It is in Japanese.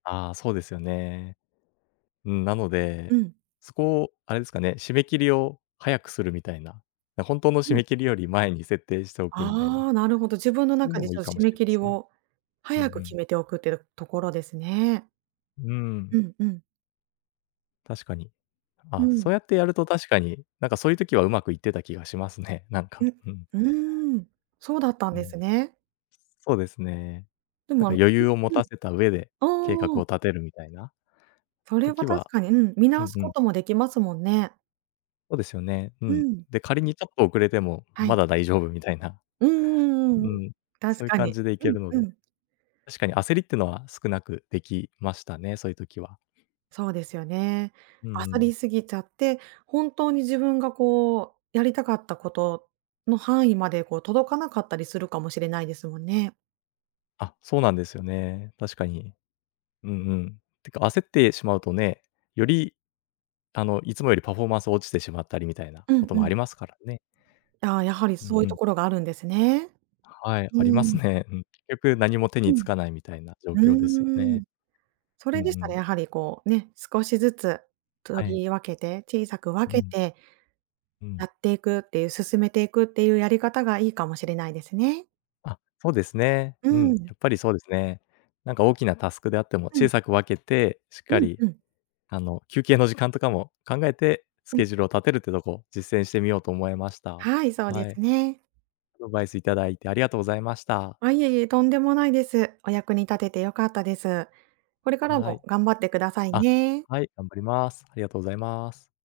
ああ、そうですよね。うん、なのうで、ん。そこをあれですかね、締め切りを早くするみたいな、あ、ほんとのう締ん。め切りより前に設定しておくみたいあな。あ、なるほど。自分のそういう中ので、もちいいょっ、かも締しめれな切いりすね。をうん、う早く決ん。めておくってるところですね。うーうん。んうん。確かに。うあ、そん。うやってやると確かに、なんかそういう時はうまくいってた気がしますね、なんか。ん、うん。うーん、そうだったんうでん。すね。そうですね。でなんも、あかの余裕を持うん、うたせた上で、計ん。画あをあ。立てるみたいなそれ時は確はかに、うん、見う直ん、すうこん。ともできますもんね。そうですよね、ううん。ん。で、仮にちょっと遅れてもはまい。だ大丈夫みたいな、うんうんうんううん、ん、確そゆか感に。じで行うけん、るのうでん。確かに焦りってのは少なくできましたね、そゆ時は。そうですよね。うあんうさん。り過ぎちゃって、本当に自分がこう、やりたかったことの範囲までこう、届かなかったりするかもしれないですもんね。あ、そうなんですよね、確かに。うんうん。てか、焦ってしまうとね、より、あの、いつもよりパフォーマンス落ちてしまったりみたいなうこんとうもあん。りますからね。ああ、やはりうそんうゆうとん。ころがあるんですね。はい、うありまーすん。ね、ん、けっきょく、何も手うにつん。かないみたいな状況ですようーん。ね。そうんれうでしたら、ん。やはりこう、ね、少しずつはい。取り分けて、小さく分うけん。てうやん。っていくっていう進めていくっていうやり方がいいかもしれないですね。あ、そうですね。ううん、ん。やっぱりそうですね。なんか大きなタスクであってもう小ん。さく分けてしっうかん、り、うん。あの、休憩の時間とかも考えてスうん。ケジュールを立てるっていうとこ、実践してみようと思えました。はい、そうではい。すね。アドバイスいただいてありがとうございました。あ、いえいえ、とんでもないです。お役に立てて良かったです。これからはい。も頑張ってくださいあ、ね。はい、頑張ります。ありがとうございます。